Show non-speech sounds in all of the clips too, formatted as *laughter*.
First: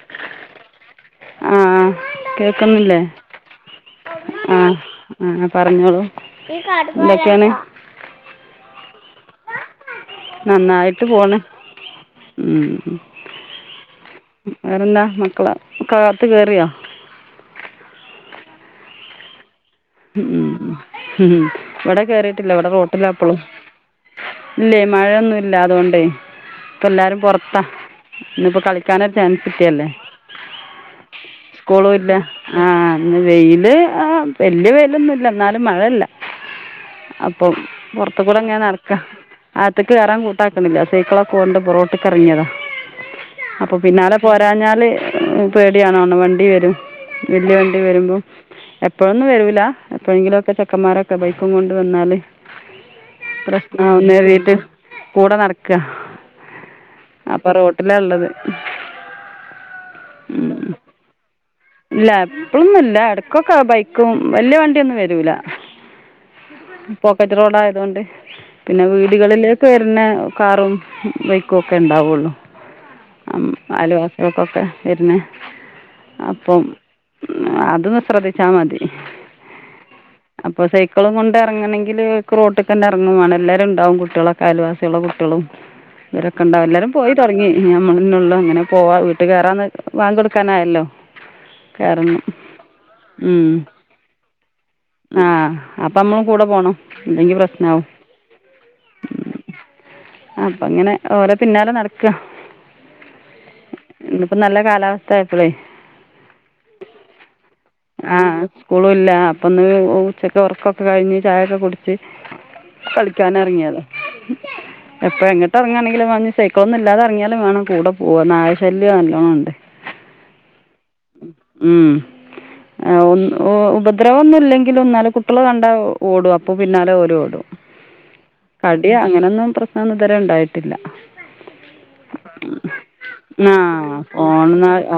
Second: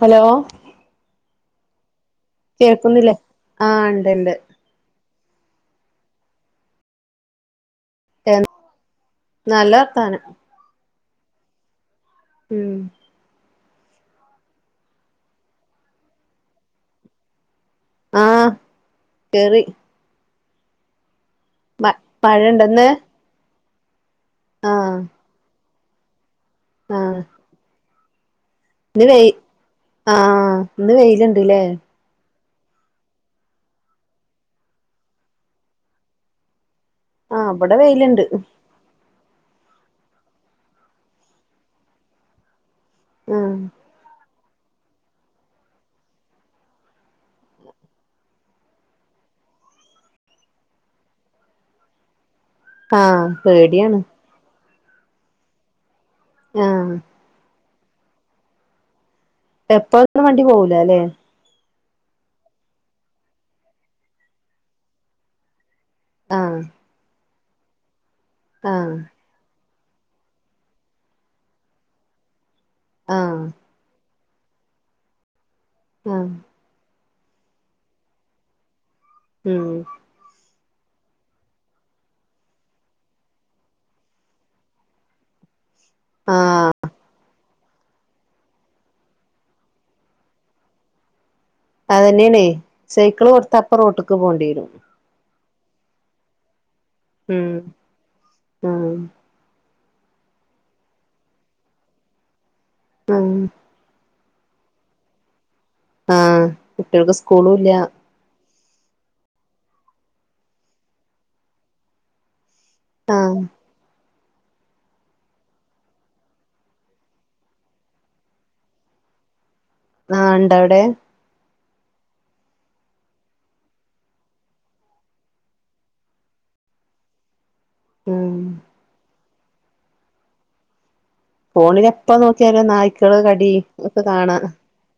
Hello? ആഹ് കേക്കുന്നില്ലേ കേൾക്കുന്നില്ലേ ആഹ് ഇണ്ട്ണ്ട് ആഹ് ആ പറഞ്ഞോളൂ എന്തൊക്കെയാണ്? നല്ല വർത്താനം. നന്നായിട്ട് പോണ് ഉം. വേറെന്താ മക്കളക്കെ അകത്ത് കയറിയോ? ആ കേറി. ഉം ഉം ഉം ഉം ഉം മ വടെ കേറീട്ടില്ല. വടെ മഴണ്ടന്ന് റോട്ടില പ്പളും. ഇല്ലേയ് ആഹ് മഴൊന്നുല്ലാ അതോണ്ടെയ് ഇപ്പൊല്ലാരും ആഹ് പോർതാ. ഇന്നപ്പോ ഇന്ന് കളിക്കാനൊരു വെയി ചാൻസ് കിട്ടിയല്ലേ ആഹ് ഇന്ന് വെയിലുണ്ട്ല്ലേ സ്കൂളും ഇല്ല ആഹ ഇന്ന് വെയില് ആ വല്യ വെയിലൊന്നുംല്ല എന്നാലും മഴയില്ല ആഹ് അപ്പം ഇവിടെ പുറത്ത വെയിലുണ്ട് കൂടെ എങ്ങനെ നട അകത്തു കേറാൻ കൂട്ടാക്കണില്ല സൈക്കളൊക്ക കൊണ്ട് ഇപ്പോ റോട്ടക്ക്റങ്ങിയത ആഹ് അപ്പൊ, പിന്നാലെ പോരാഞ്ഞാല് പേടിയാണാണും. വണ്ടി വെരും വെല്യ വണ്ടി വെരുമ്പം എപ്പോഴ *unintelligible* ന്ന് വെരൂലാ, എപ്പോഴെങ്കിലൊക്കെ ചെക്കമ്മാരൊക്കെ ബൈക്കും കൊണ്ട് വെന്നാല് ആഹ് പേടിയാണ് പ്രശ്നാവുംന്നര്തീട്ട് കൂടെ നടക്കാ. ആഹ അപ്പൊ റോട്ടിലാള്ളത്. എപ്പ *unintelligible* ലും വണ്ടി പോകൂലാ ലേ. ഇല്ല, എപ്പഴൊന്നുംല്ല. എടക്കൊക്കെ ബൈക്കും വല്യ വണ്ടിയൊന്നും വരൂല. ആഹ് പോക്കറ്റ് റോഡ് ആയതുകൊണ്ട് പിന്നെ ആഹ് വീടുകളില വെര്ണ കാറും ബൈക്കുക്കെണ്ടാവൊള്ളൂ. ആഹ് അം അലോ വടെക്കൊക്കെ വെര്ണെ. ആഹ്. പ്പം അതൊന്ന് ശ്രദ്ധിച്ചാ മതി. ഉം. അപ്പൊ സൈക്കളുംകൊണ്ട് എറങ്ങണെങ്കില് ക്ക് റോട്ട്ക്കെന്നെ എറങ്ങും വേണം. എല്ലാരുണ്ടാവും കുട്ട്യളൊക്കെ അയൽവാസ്യളെ കുട്ട്യളും *inaudible* ഇവരൊക്കെ ഉണ്ടാവും ആഹ് എല്ലാരും പോയി തുടങ്ങി ആഹ്, നമ്മളെന്നൊള്ളു. അങ്ങനെ പോവാ വീട്ട് കേറാന്ന് വാങ്കൊട്ക്കാനായല്ലോ. അതെന്നേണേ സൈക്കിള് കൊടുത്തപ്പ റോട്ടിക്ക് പോകേണ്ടി വരും ആഹ്, അപ്പ അമ്മളും കൂടെപോണം. ഇല്ലങ്കി ഉം പ്രശ്നാവും. ആഹ് അപ്പൊങ്ങനെ ഓലെ പിന്നാലെ നടക്കാ. ഉം. ഇന്നിപ്പോ നല്ല കാലാവസ്ഥ ആയപ്പോളേ ആഹ്, കുട്ട്യൾക്ക് സ്കൂളൂല്ല്യ. ആഹ്, സ്കൂളൂല്ലാ. അപ്പൊന്ന് ഉ ഉച്ചക്ക് ഒർക്കൊക്കെ കഴിഞ്ഞ് ചായൊക്കെ കുട്ച്ചി ആഹ് കളിയ്ക്കാനെറങ്ങ്യതാ. *inaudible* എപ്പോഴ എങ്ങിട്ട് ഇങ്ങാണെങ്കിലും മഞ്ഞു എപ്പോ എങ്ങട്ട് ഇറങ്ങിയാലും സൈക്കിളൊന്നും ഇല്ലാത ഇറങ്ങിയാലുംവേണം കൂടെ പോവാ നായശല്യം നല്ലോണം ഉണ്ട് ആഹ ഉണ്ട അവിടെ ഉം ആഹ്, ഒന്ന് ഒ ഉപദ്രവൊന്നുല്ലെങ്കിലും ന്നാലും കുട്ട്യള് കണ്ടാ ഒ ഓടും. അപ്പൊ പിന്നാലെ ഓലും ഓടും. ഉം കടിയാ അങ്ങനെയൊന്നും പ്രശ്നന്നും ഇതുവരെ ഉണ്ടായിട്ടില്ല ഫോണില എപ്പ നോക്കിയാലും നായ്ക്കള് കടി ഒക്കെ കാണാ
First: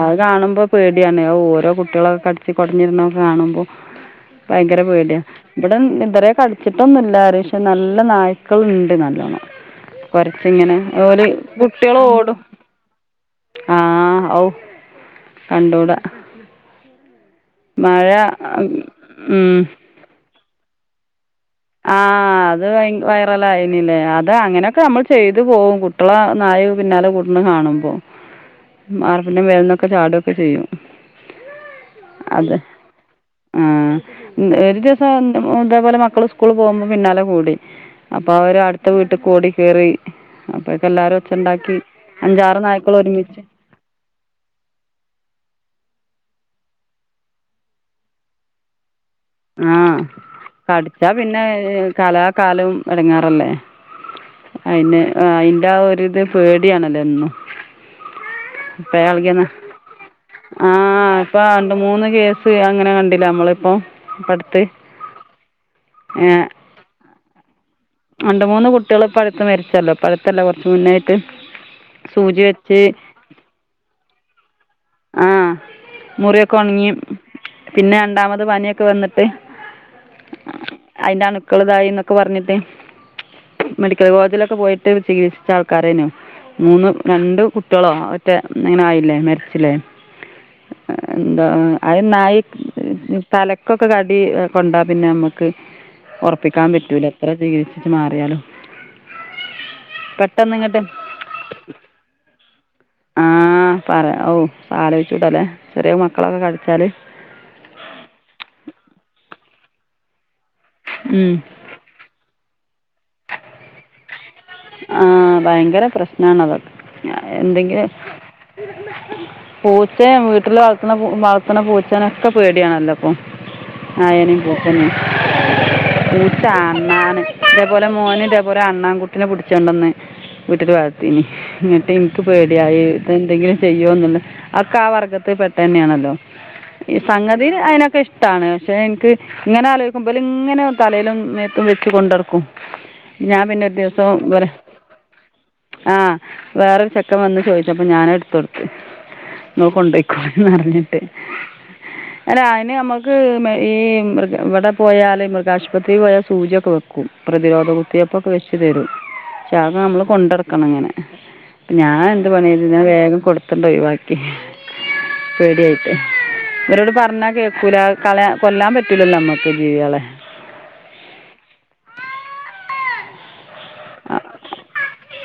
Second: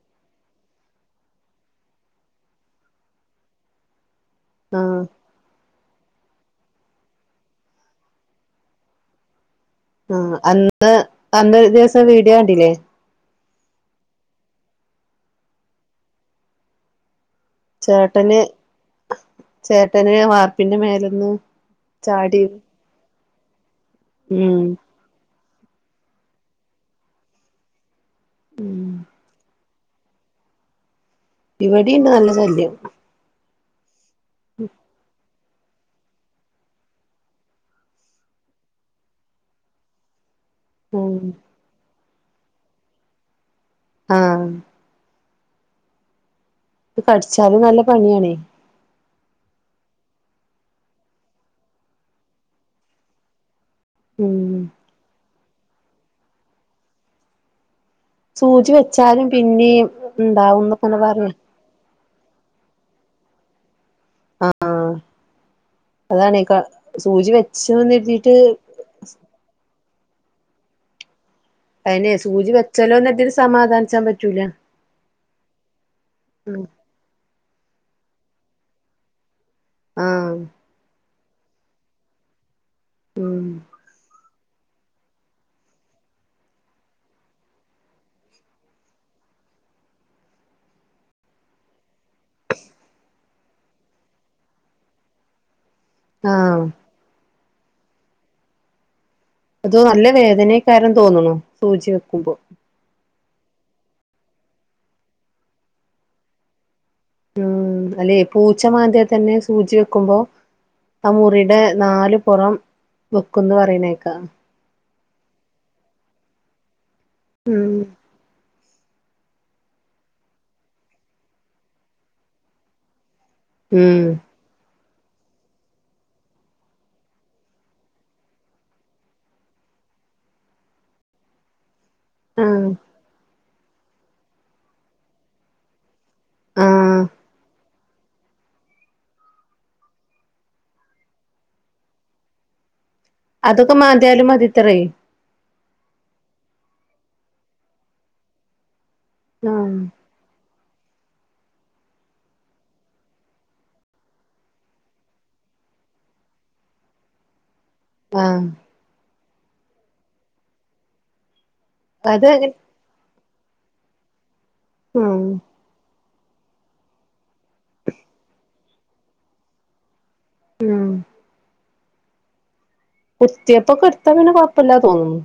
അഅ് കാണുമ്പോ പേടിയാണ്. ഔ ഓരോ കുട്ട്യളൊക്കെ അട്ച്ചി കൊട്ഞ്ഞിട്ണൊ കാണുമ്പൊ ഭയങ്കര ആഹ് പേട്യാ. വെടെം ഇതരെ കട്ട്ച്ചിട്ടൊന്നുല്ല ആരെം. ഷെ നല്ല നായ്ക്കളുണ്ട് നല്ലോണം. ആഹ് അന്ന് കൊരച്ചിങ്ങനെ ഓല് അന്നൊരു ദിവസം വീഡിയോ കുട്ട്യളോടും. കണ്ടില്ലേ ആഹ്, ഔ കണ്ടൂടാ മഴ ഉം ദരേ വാർപ്പിന്റെ മേലന്ന് ആഹ്, ചാടി അത് വൈ വൈറലായീനി ല്ലേ, അത് ഉം അങ്ങനെയൊക്കെ അമ്മൾ ചെയ്തു പോവും. കുട്ട്യള നായെ പിന്നാലെ കൂട്ണ കാണുമ്പോ. വർപിന്റെ മേൽന്നൊക്കെ ചാടൊക്കെ ചെയ്യും. ഇവിടെയുണ്ട് നല്ല ശല്യം ആഹ്, ഉം ഒര് ദിവസം ഉം ഇതേപോലെ മക്കള് സ്കൂൾ പോകുമ്പോ പിന്നാലെ കൂടി അപ്പൊ അവര് അടുത്ത വീട്ട്ക്കോടി കേറി ഉം അപ്പഴ്ക്കെല്ലാരൊച്ചണ്ടാക്കി അഞ്ചാറ് നായ്ക്ക്ള് ഒരുമിച്ച് ആഹ് ത് കടിച്ചാലും നല്ല പണിയാണേ. ആഹ് കടിച്ചാ പിന്നെ ഏ കാലാ കാലം എടങ്ങേറല്ലേ. ഉം അയിന് അ അയിൻ്റാ ഒരിത് പേടിയാണെല്ലോ എന്നും. സൂചി പേ വെച്ചാലും എളകിന്ന പിന്നേം ഇണ്ടാവുംന്നൊക്കെങ്ങനെ ആഹ് പറയാ പ അ മൂന്ന് കേസ് അങ്ങനെ കണ്ടില്ലെനമ്മളിപ്പോ അ ആഹ് അതാണെ ക്ക സൂചി വെച്ചൂന്നെ രണ്ട് മൂന്ന് കുട്ട്യാള് ഇപ്പട്ത്ത് മരിച്ചല്ലോ ഇപ്പട്ത്തല്ല കൊറച്ച് മുന്നായിട്ട്. അയ്നെ സൂചി വെച്ചോല്ലൊന്നെര്തി സമാധാനിച്ചാൻ പറ്റൂല ആഹ് മുറിയൊക്ക ഒണ്ങ്ങി പിന്നെ രണ്ടാമത് പനിയൊക്കെ വന്നിട്ട് ആഹ് അയിന്റ അണുക്കൾ ഇതായിന്നൊക്കെ പറഞ്ഞിട്ട് ഉം മെഡിക്കൽ കോളേജിലൊക്കെ പോയി റ്റവ് ചികിത്സിച്ചാൾക്കാരയ്‌നു. മൂന്ന് രണ്ട് കുട്ടികളോ മറ്റേ ഇങ്ങനെ ആയില്ലേ മരിച്ചിലേ എന്താ അയ് നായി തലക്കൊക്കെ കടി കൊണ്ടാ പിന്നമ്മുക്ക് ആഹ് ഒറപ്പിക്കാൻ പറ്റൂല എത്ര ചികിത്സിച്ച് മാറിയാലും അതോ നല്ല പെട്ടെന്ന് വേദനയ്ക്കാര തോന്നുണു സൂചി വെക്കുമ്പോ ആഹ് പറയാ ഔ ആലോയിച്ചൂടല്ലേ ചെറിയ മക്കളൊക്കെ കടിച്ചാല്. ഉം അല്ലെ പൂച്ച മാന്തിയാ തന്നെ സൂചി വെക്കുമ്പോ ആ മുറിടെ നാലു പൊറം വെക്കുന്ന് പറയണേക്കാം ആഹ് ഭയങ്കര പ്രശ്നാണത് അവർക്ക് ഉം എന്തെങ്കിലും പൂച്ചേം വീട്ടില് വളർത്തണ വളർത്തണ പൂച്ചേനൊക്കെ പേടിയാണല്ലോ. പ്പം ഉം ആഹ് എനി പോം ന്നു പൂച്ച അണ്ണാന് ഇതേപോലെ മോന് ഇതേപോലെ അണ്ണാൻ കുട്ടിനെ പുടി ച്ചണ്ടൊന്ന് വീട്ടില് വളർത്തീനി ന്നിട്ട് ഇൻക്ക് ആഹ് പേടിയായി തെന്തെങ്കിലും ചെയ്യോന്ന്ള്ളെ അഒക്കെ ആ വർഗത്തിൽ പെട്ടന്നേണല്ലോ ഈ ആഹ് സംഗതീൻ അയിനൊക്കെഷ് ട്ടാണ് പക്ഷെ ഇൻക്ക് ഇങ്ങനെ ആലോയിക്കും ഇബലിങ്ങനെ തലയിലും മേത്തും വെച്ച് കൊണ്ടടക്കും. ഞാ ൻപിന്ന അതൊക്കെ ദിവസോം മാന്തിയാലും മതിത്രേ ആഹ് വേറൊരു ചെക്കൻവന്ന് ചോയിച്ചപ്പൊ ഞാനെടുത്തൊട് ന്നോ ആഹ് കൊണ്ടോയ്ക്കോ ന്ന് പറഞ്ഞിട്ട് അല്ല അയ്ൻ നമ്മക്ക് മെ ഈ മൃഗ് ഇവിടെ പോയാല് മൃഗാശുപത്രീ പോയാ സൂചിയൊക്കെ വെക്കും. ക്കും പ്രതിരോധ കുത്തിവെപ്പൊക്കെ ആഹ് വെച്ച് തരും ശാ നമ്മള് കൊണ്ടടക്കണ ഇങ്ങനെ ഞാൻ എന്തു അത് പണിയെയ്തു ഞാൻ വേഗം കൊടുത്തണ്ടൊഴിവാക്കി ഉം പേടിയായി ഇവരോട് പറഞ്ഞാ കേക്കൂല കളയ കൊല്ലാൻ പറ്റൂലല്ലോ നമ്മുക്ക് ജീവികളെ ഉം കുത്തിയപ്പൊക്കെടുത്ത ആ പിന്നെ കൊഴപ്പല്ല തോന്നുന്നു.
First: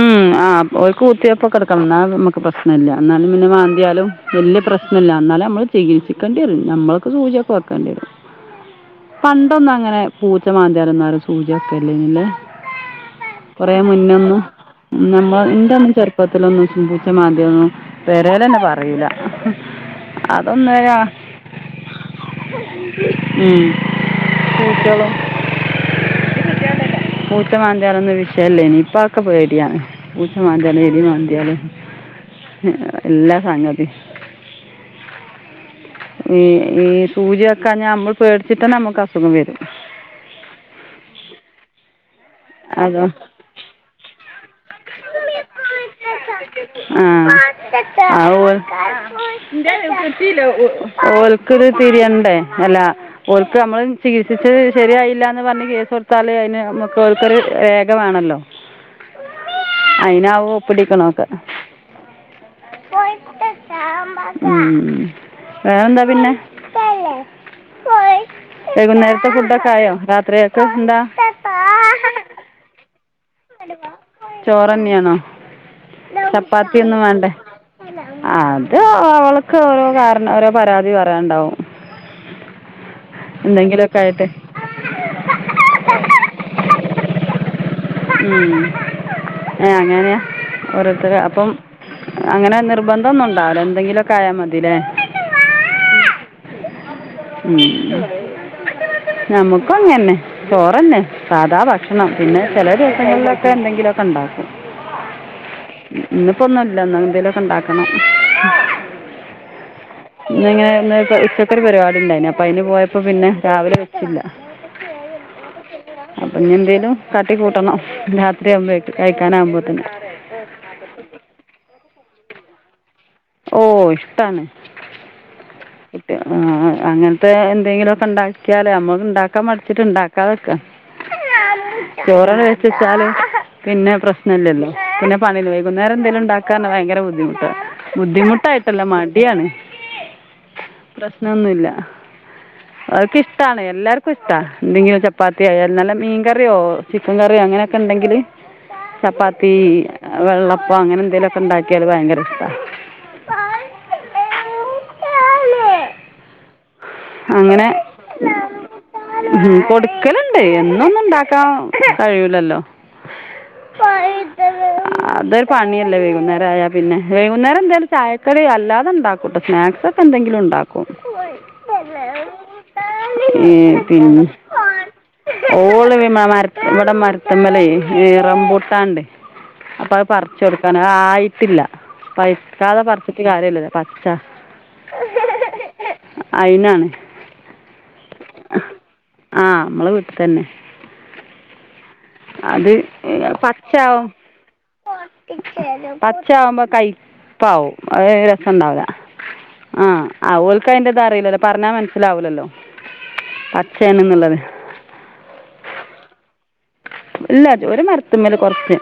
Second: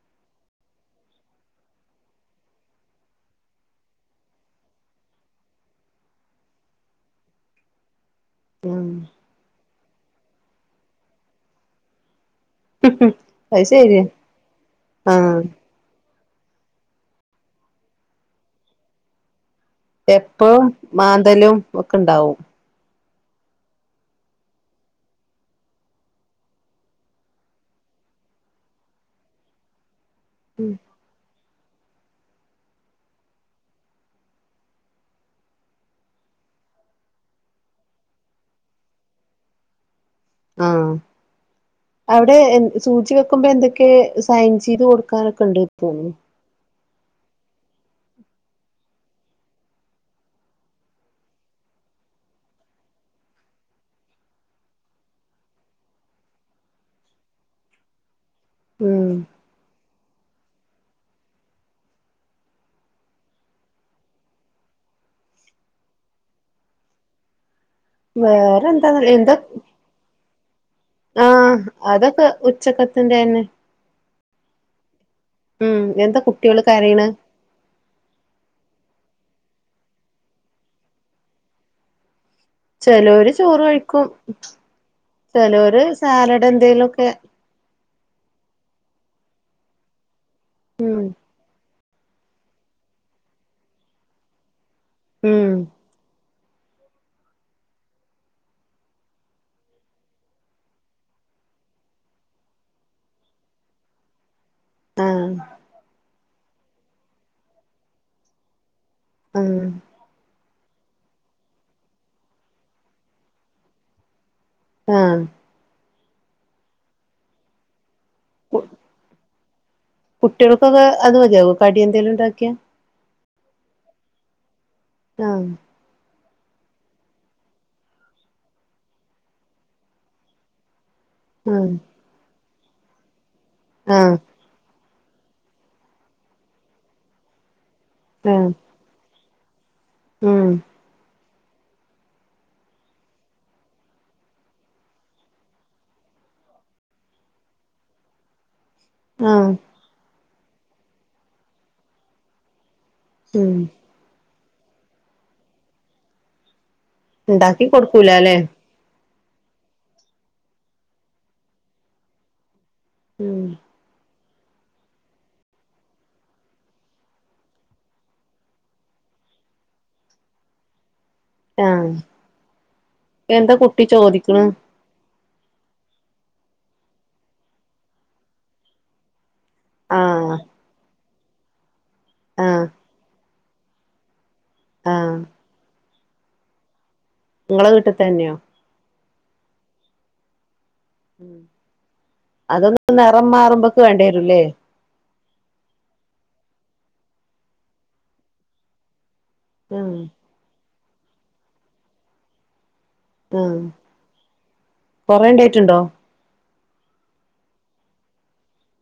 ഉം ആ ഓൽക്ക് കുത്തിയപ്പൊക്കെട്ക്കണം ഇന്നാ നമക്ക് പ്രശ്നല്ല ഇന്നാലും പിന്നെ മാന്തിയാലും വല്ല്യ പ്രശ്നല്ല ന്നാലമ്മള് ചികിത്സിക്കേണ്ടി വരും നമ്മൾക്ക് സൂചിയൊക്കെ വെക്കേണ്ടിവരും പണ്ടൊന്നുംങ്ങനെ പൂച്ച മാന്ത്യാലൊന്നങ്ങനെ സൂചി വെ‌ക്കലി ല്ലെ അത് കൊറേ ശെരിയാ മുന്നൊന്നും. ആഹ് നമ്മൾ ഇൻ്റൊന്നും ചെറുപ്പത്തിലൊന്നും പൂച്ച മാന്ത്യലൊന്നും പെരേലെന്നെ പറയൂല. എപ്പഴും മാന്തലും ഒക്കണ്ടാവു ഉം *inaudible* പൂച്ച മാന്തിയാലൊന്നും വിഷയല്ലേനി ഇപ്പൊ അവക്ക് പേടിയാണ് പൂച്ചമാന്തിയാലും എലി മാന്തിയാലും എല്ലാ സംഗതി ഈ ഈ സൂചി വക്കാഞ്ഞാ നമ്മൾ പേടിച്ചിട്ട് തന്നെ നമുക്ക് അസുഖം വരും. ആഹ് അവിടെ എഹ് അതോ സൂചി വെക്കുമ്പോ എന്തൊക്കെ സൈൻ ചെയ്ത് കൊടുക്കാനൊക്കെണ്ട് തോന്നണു. ആഹ് ആ ഓൽ ഓൽക്കത് തിരിയണ്ടേ അല്ലാ ഓൽക്ക് അമ്മള് ചികിത്സിച്ചത് ശരിയായില്ല എന്ന് പറഞ്ഞ് കേസ് കൊടുത്താല് അയ്ന് നമ്മുക്ക് ഓൽക്കൊരു രേഖ വേണല്ലോ. ഉം അയിനാവു ഒപ്പിടീക്കണതൊക്കെ ഉം വേറെന്താ പിന്നെ വേറെ എന്താ വൈകുന്നേരത്തെ എന്താ ഫുഡൊക്കെ ആയോ രാത്രിയേക്ക് എന്താ ആഹ് അതൊക്കെ ഉച്ചക്കത്തിന്റെ തന്നെ ചോറുതന്നെയാണോ ഉം എന്താ കുട്ടികള് ചപ്പാത്തി ഒന്നും കരയണ് വേണ്ടേ അത് അവൾക്ക് ഓരോ കാരണം ഓരോ പരാതി പറയാൻണ്ടാവും ചെലോര് ചോറ് കഴിക്കും ചെലോര് സാലഡ് എന്തേലൊക്കെ ഉം ഏഹ് അങ്ങനെ ഉം ഓരോരുത്തര് അപ്പം അങ്ങനെ നിർബന്ധം ഒന്നും ഉണ്ടാവില്ല എന്തെങ്കിലൊക്കെ ആയാ മതീലേ ഉം ഉം ഞമ്മക്കു അങ്ങന്നെ ചോറന്നെ സാധാ ഭക്ഷണം. പിന്നെ ചെല ദിവസങ്ങളിലൊക്കെ എന്തെങ്കിലും ഒക്കെ ഉണ്ടാക്കും. ആഹ് ഇന്നിപ്പോ ഒന്നുംല്ല ഇന്ന് എന്തേലൊക്കെ ഉണ്ടാക്കണം. ആഹ് ഇന്നിങ്ങനെ ഒന്ന് ഇപ്പ ഉച്ചക്കൊരു പരിപാടിണ്ടായിന് അപ്പ അയിന് പോയപ്പോ പിന്നെ രാവിലെ വെച്ചില്ല. ആഹ് അപ്പൊ ഞ്ഞി എന്തേലും തട്ടി കൂട്ടണം രാത്രിയാകുമ്പേക്കും കഴിക്കാനാകുമ്പോഴത്തേന് കുട്ട്യോൾക്കൊക്കെ അത് മതിയാകോ കടി എന്തേലും ഉണ്ടാക്കിയാ ഓഹ് ഇഷ്‌ടാണ്. ആഹ് കുട്ട്യാ ആഹ് അങ്ങൻത്തെ എന്തെങ്കിലുക്കെ ഉണ്ടാക്കിയാലേ നമ്മക്ക് ഇണ്ടാക്കാൻ മടിച്ചിട്ട് ഇണ്ടാക്കാതിക്ക ആഹ് ചോറടെ വെച്ചച്ചാല് പിന്നെ ആഹ് പ്രശ്‌നം ഇല്ലല്ലോ. പിന്നെ പണില്ല. വൈകുന്നേരം എന്തേലും ഉണ്ടാക്കാ പറഞ്ഞാ ഭയങ്കര ബുദ്ധിമുട്ടാ. ആഹ് ബുദ്ധിമുട്ടായിട്ടല്ല മടിയാണ്. ഉം പ്രശ്നൊന്നൂല്ല അവക്കിഷ്ടണ് എല്ലാർക്കും ഇഷ്ടാ. എന്തെങ്കിലുംരു ചപ്പാത്തിയായാൽ നല്ല മീൻകറിയോ ചിക്കൻ കറിയോ അങ്ങനെയൊക്കെണ്ടെങ്കില് ചപ്പാത്തി ആഹ് വെള്ളപ്പം അങ്ങനെ എന്തെലുക്കെ ഉണ്ടാക്കിയാല് ഭയങ്കര ഇഷ്ടാ. ഉം ഇണ്ടാക്കി അങ്ങനെ കൊടുക്കൂലല്ലേ ഉം കൊടുക്കലുണ്ട് എന്നൊന്നും ഉണ്ടാക്കാൻ കഴിയൂല്ലല്ലോ ഉം *inaudible* അതൊരു പണിയല്ലേ വൈകുന്നേരം ആയാ പിന്നെ. വൈകുന്നേരം എന്തായാലും ചായക്കടി അല്ലാതെ ഉണ്ടാക്കൂട്ടോ സ്നാക്സ് എന്തെങ്കിലു ഉണ്ടാക്കും ആഹ് എന്താ ഏഹ് കുട്ടി പിന്നെ ചോദിക്ക്ണ് ഓള് വി മ മരത്ത് ഇവടെ മരത്ത്മ്മലെ ഇ റംമ്പൂട്ടാണ്ട്. അപ്പൊ അഅ് ആഹ് പർച്ചൊട്ക്കാന്. അഅ് ആയിട്ടില്ല. ആഹ് പഴ്ക്കാതെ പർച്ചിട്ട് കാര്യല്ലല്ലൊ? പച്ച ആഹ് അയ്നാണ്. ങ്ങളെ വീട്ട്ത്തെൻയോ? ഹ. ആഹ് അമ്മളെ വീട്ട്തന്നെ. ഉം അത് അതൊന്നും നിറം മാറുമ്പോക്ക വേണ്ടി വരുംല്ലേ പച്ച ആവുമ്പ കയ്പ്പാവും അഅ് രസണ്ടാവൂല. ആഹ്. ആ ഓൽക്ക് അയിന്റെ ത് അറിയില്ലല്ലോ. പർഞ്ഞാ മനസ്സിലാവൂലല്ലെ? പച്ചയാണ്ന്നുള്ളത് കൊറേണ്ടായിട്ടുണ്ടോ ഇല്ലാ. ജ് ഒര് മര്ത്ത്മ്മല് കൊർച്ച്.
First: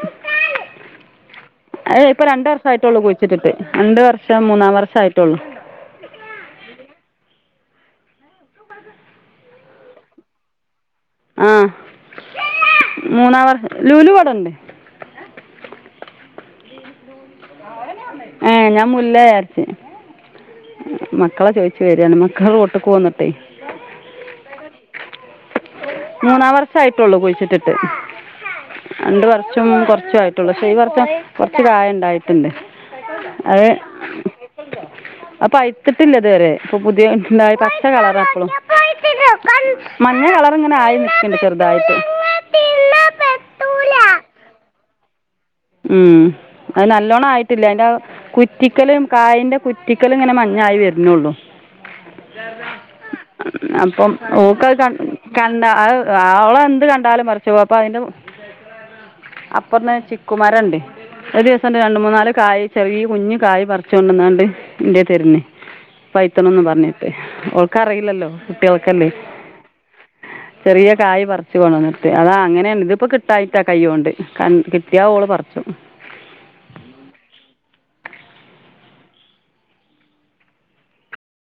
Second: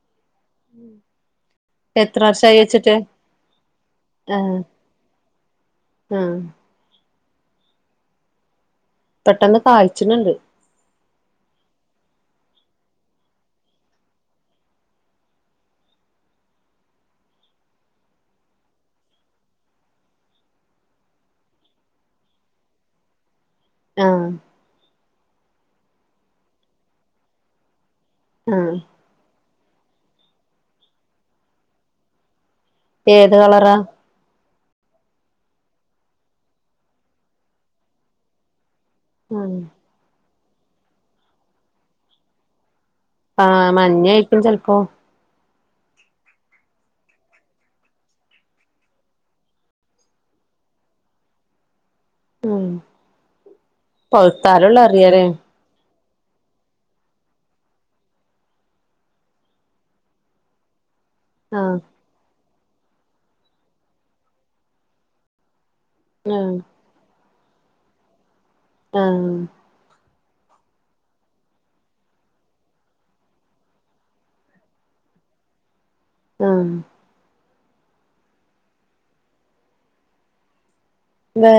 അഅ് എത്ര പ്പൊ വർഷായി വെച്ചിട്ട് രണ്ടർഷായിട്ടുള്ളു കുഴിച്ചിട്ടിട്ട്. രണ്ട് വർഷം ആഹ് മൂന്നാം വർഷായി ട്ടെള്ളൂ. ആഹ് പെട്ടെന്ന് കായ്ച്ചിണ് ണ്ട്. ആഹ്. മൂന്നാമ *unintelligible* ലുലു ഇവടണ്ട്. ഏ. ഞാ മുല്ലേയാര്ച്ച്. മക്കളെ ചോദിച്ചു വരിയാണ് മക്കൾ റോട്ട്ക്ക്ന്നട്ടെ ആഹ് മൂന്നാം വർഷം ആയിട്ടുള്ളൂ കുഴിച്ചിട്ടിട്ട് ആഹ് രണ്ട് വർഷും കുറച്ചും ആയിട്ടുള്ളൂ പക്ഷേ ഈ വർഷം കുറച്ച് കായി ഉണ്ടായി ണ്ട്. ഏത് അഅ് കളറാ അ പ്പഴ്ത്തിട്ടില്ല ഇത്‌വരെ. പ്പൊ പുതിയ ണ്ടായതാ. പച്ച കളറാപ്പളും. ആഹ്. മഞ്ഞ കളർ ഇങ്ങനെ ആയി നിക്ക് ണ്ട്. ചെറുതായിട്ട്. ആഹ് മഞ്ഞ ആയിരിക്കും ചിലപ്പോ ഉം. അഅ് നല്ലോണം ആയിട്ടില്ല. അയിന്റെ ആ കുറ്റിക്കലും കായിന്റെ കുറ്റിക്കലും ഇങ്ങനെ മഞ്ഞായി വരുന്നുള്ളു ഉം. പഴ്ത്താല്ള്ള അറിയാലേ ണ്ട. അഅ് ആ ഓള് എന്ത് കണ്ടാലും പറിച്ച് പോവും. അപ്പ അയിന്റെ മു അപ്പൊന്ന് ചിക് ക്കുമരണ്ട്. ആഹ് ഒരൂസണ്ട് രണ്ട്, മൂന്നാല് കായ് ചെറീ കുഞ്ഞ്കായ് പർച്ചൊ ണ്ടന്നാണ്ട് ഇൻ്റേല്തരുന്ന്. ആഹ് പഴ്ത്ത്ണും പർഞ്ഞ്. അവൾക്ക് അറിയില്ലല്ലോ കുട്ടികൾക്കല്ലേ ആഹ് ചെറിയ കായ് പറിച്ച കൊണംന്നർട്ട് അതാ അങ്ങനെയണ്ട് ഇതിപ്പോ കിട്ടായിട്ടാ കൈ കൊണ്ട് കിട്ട്യാ ഓള് പറച്ചും ആഹ് വേ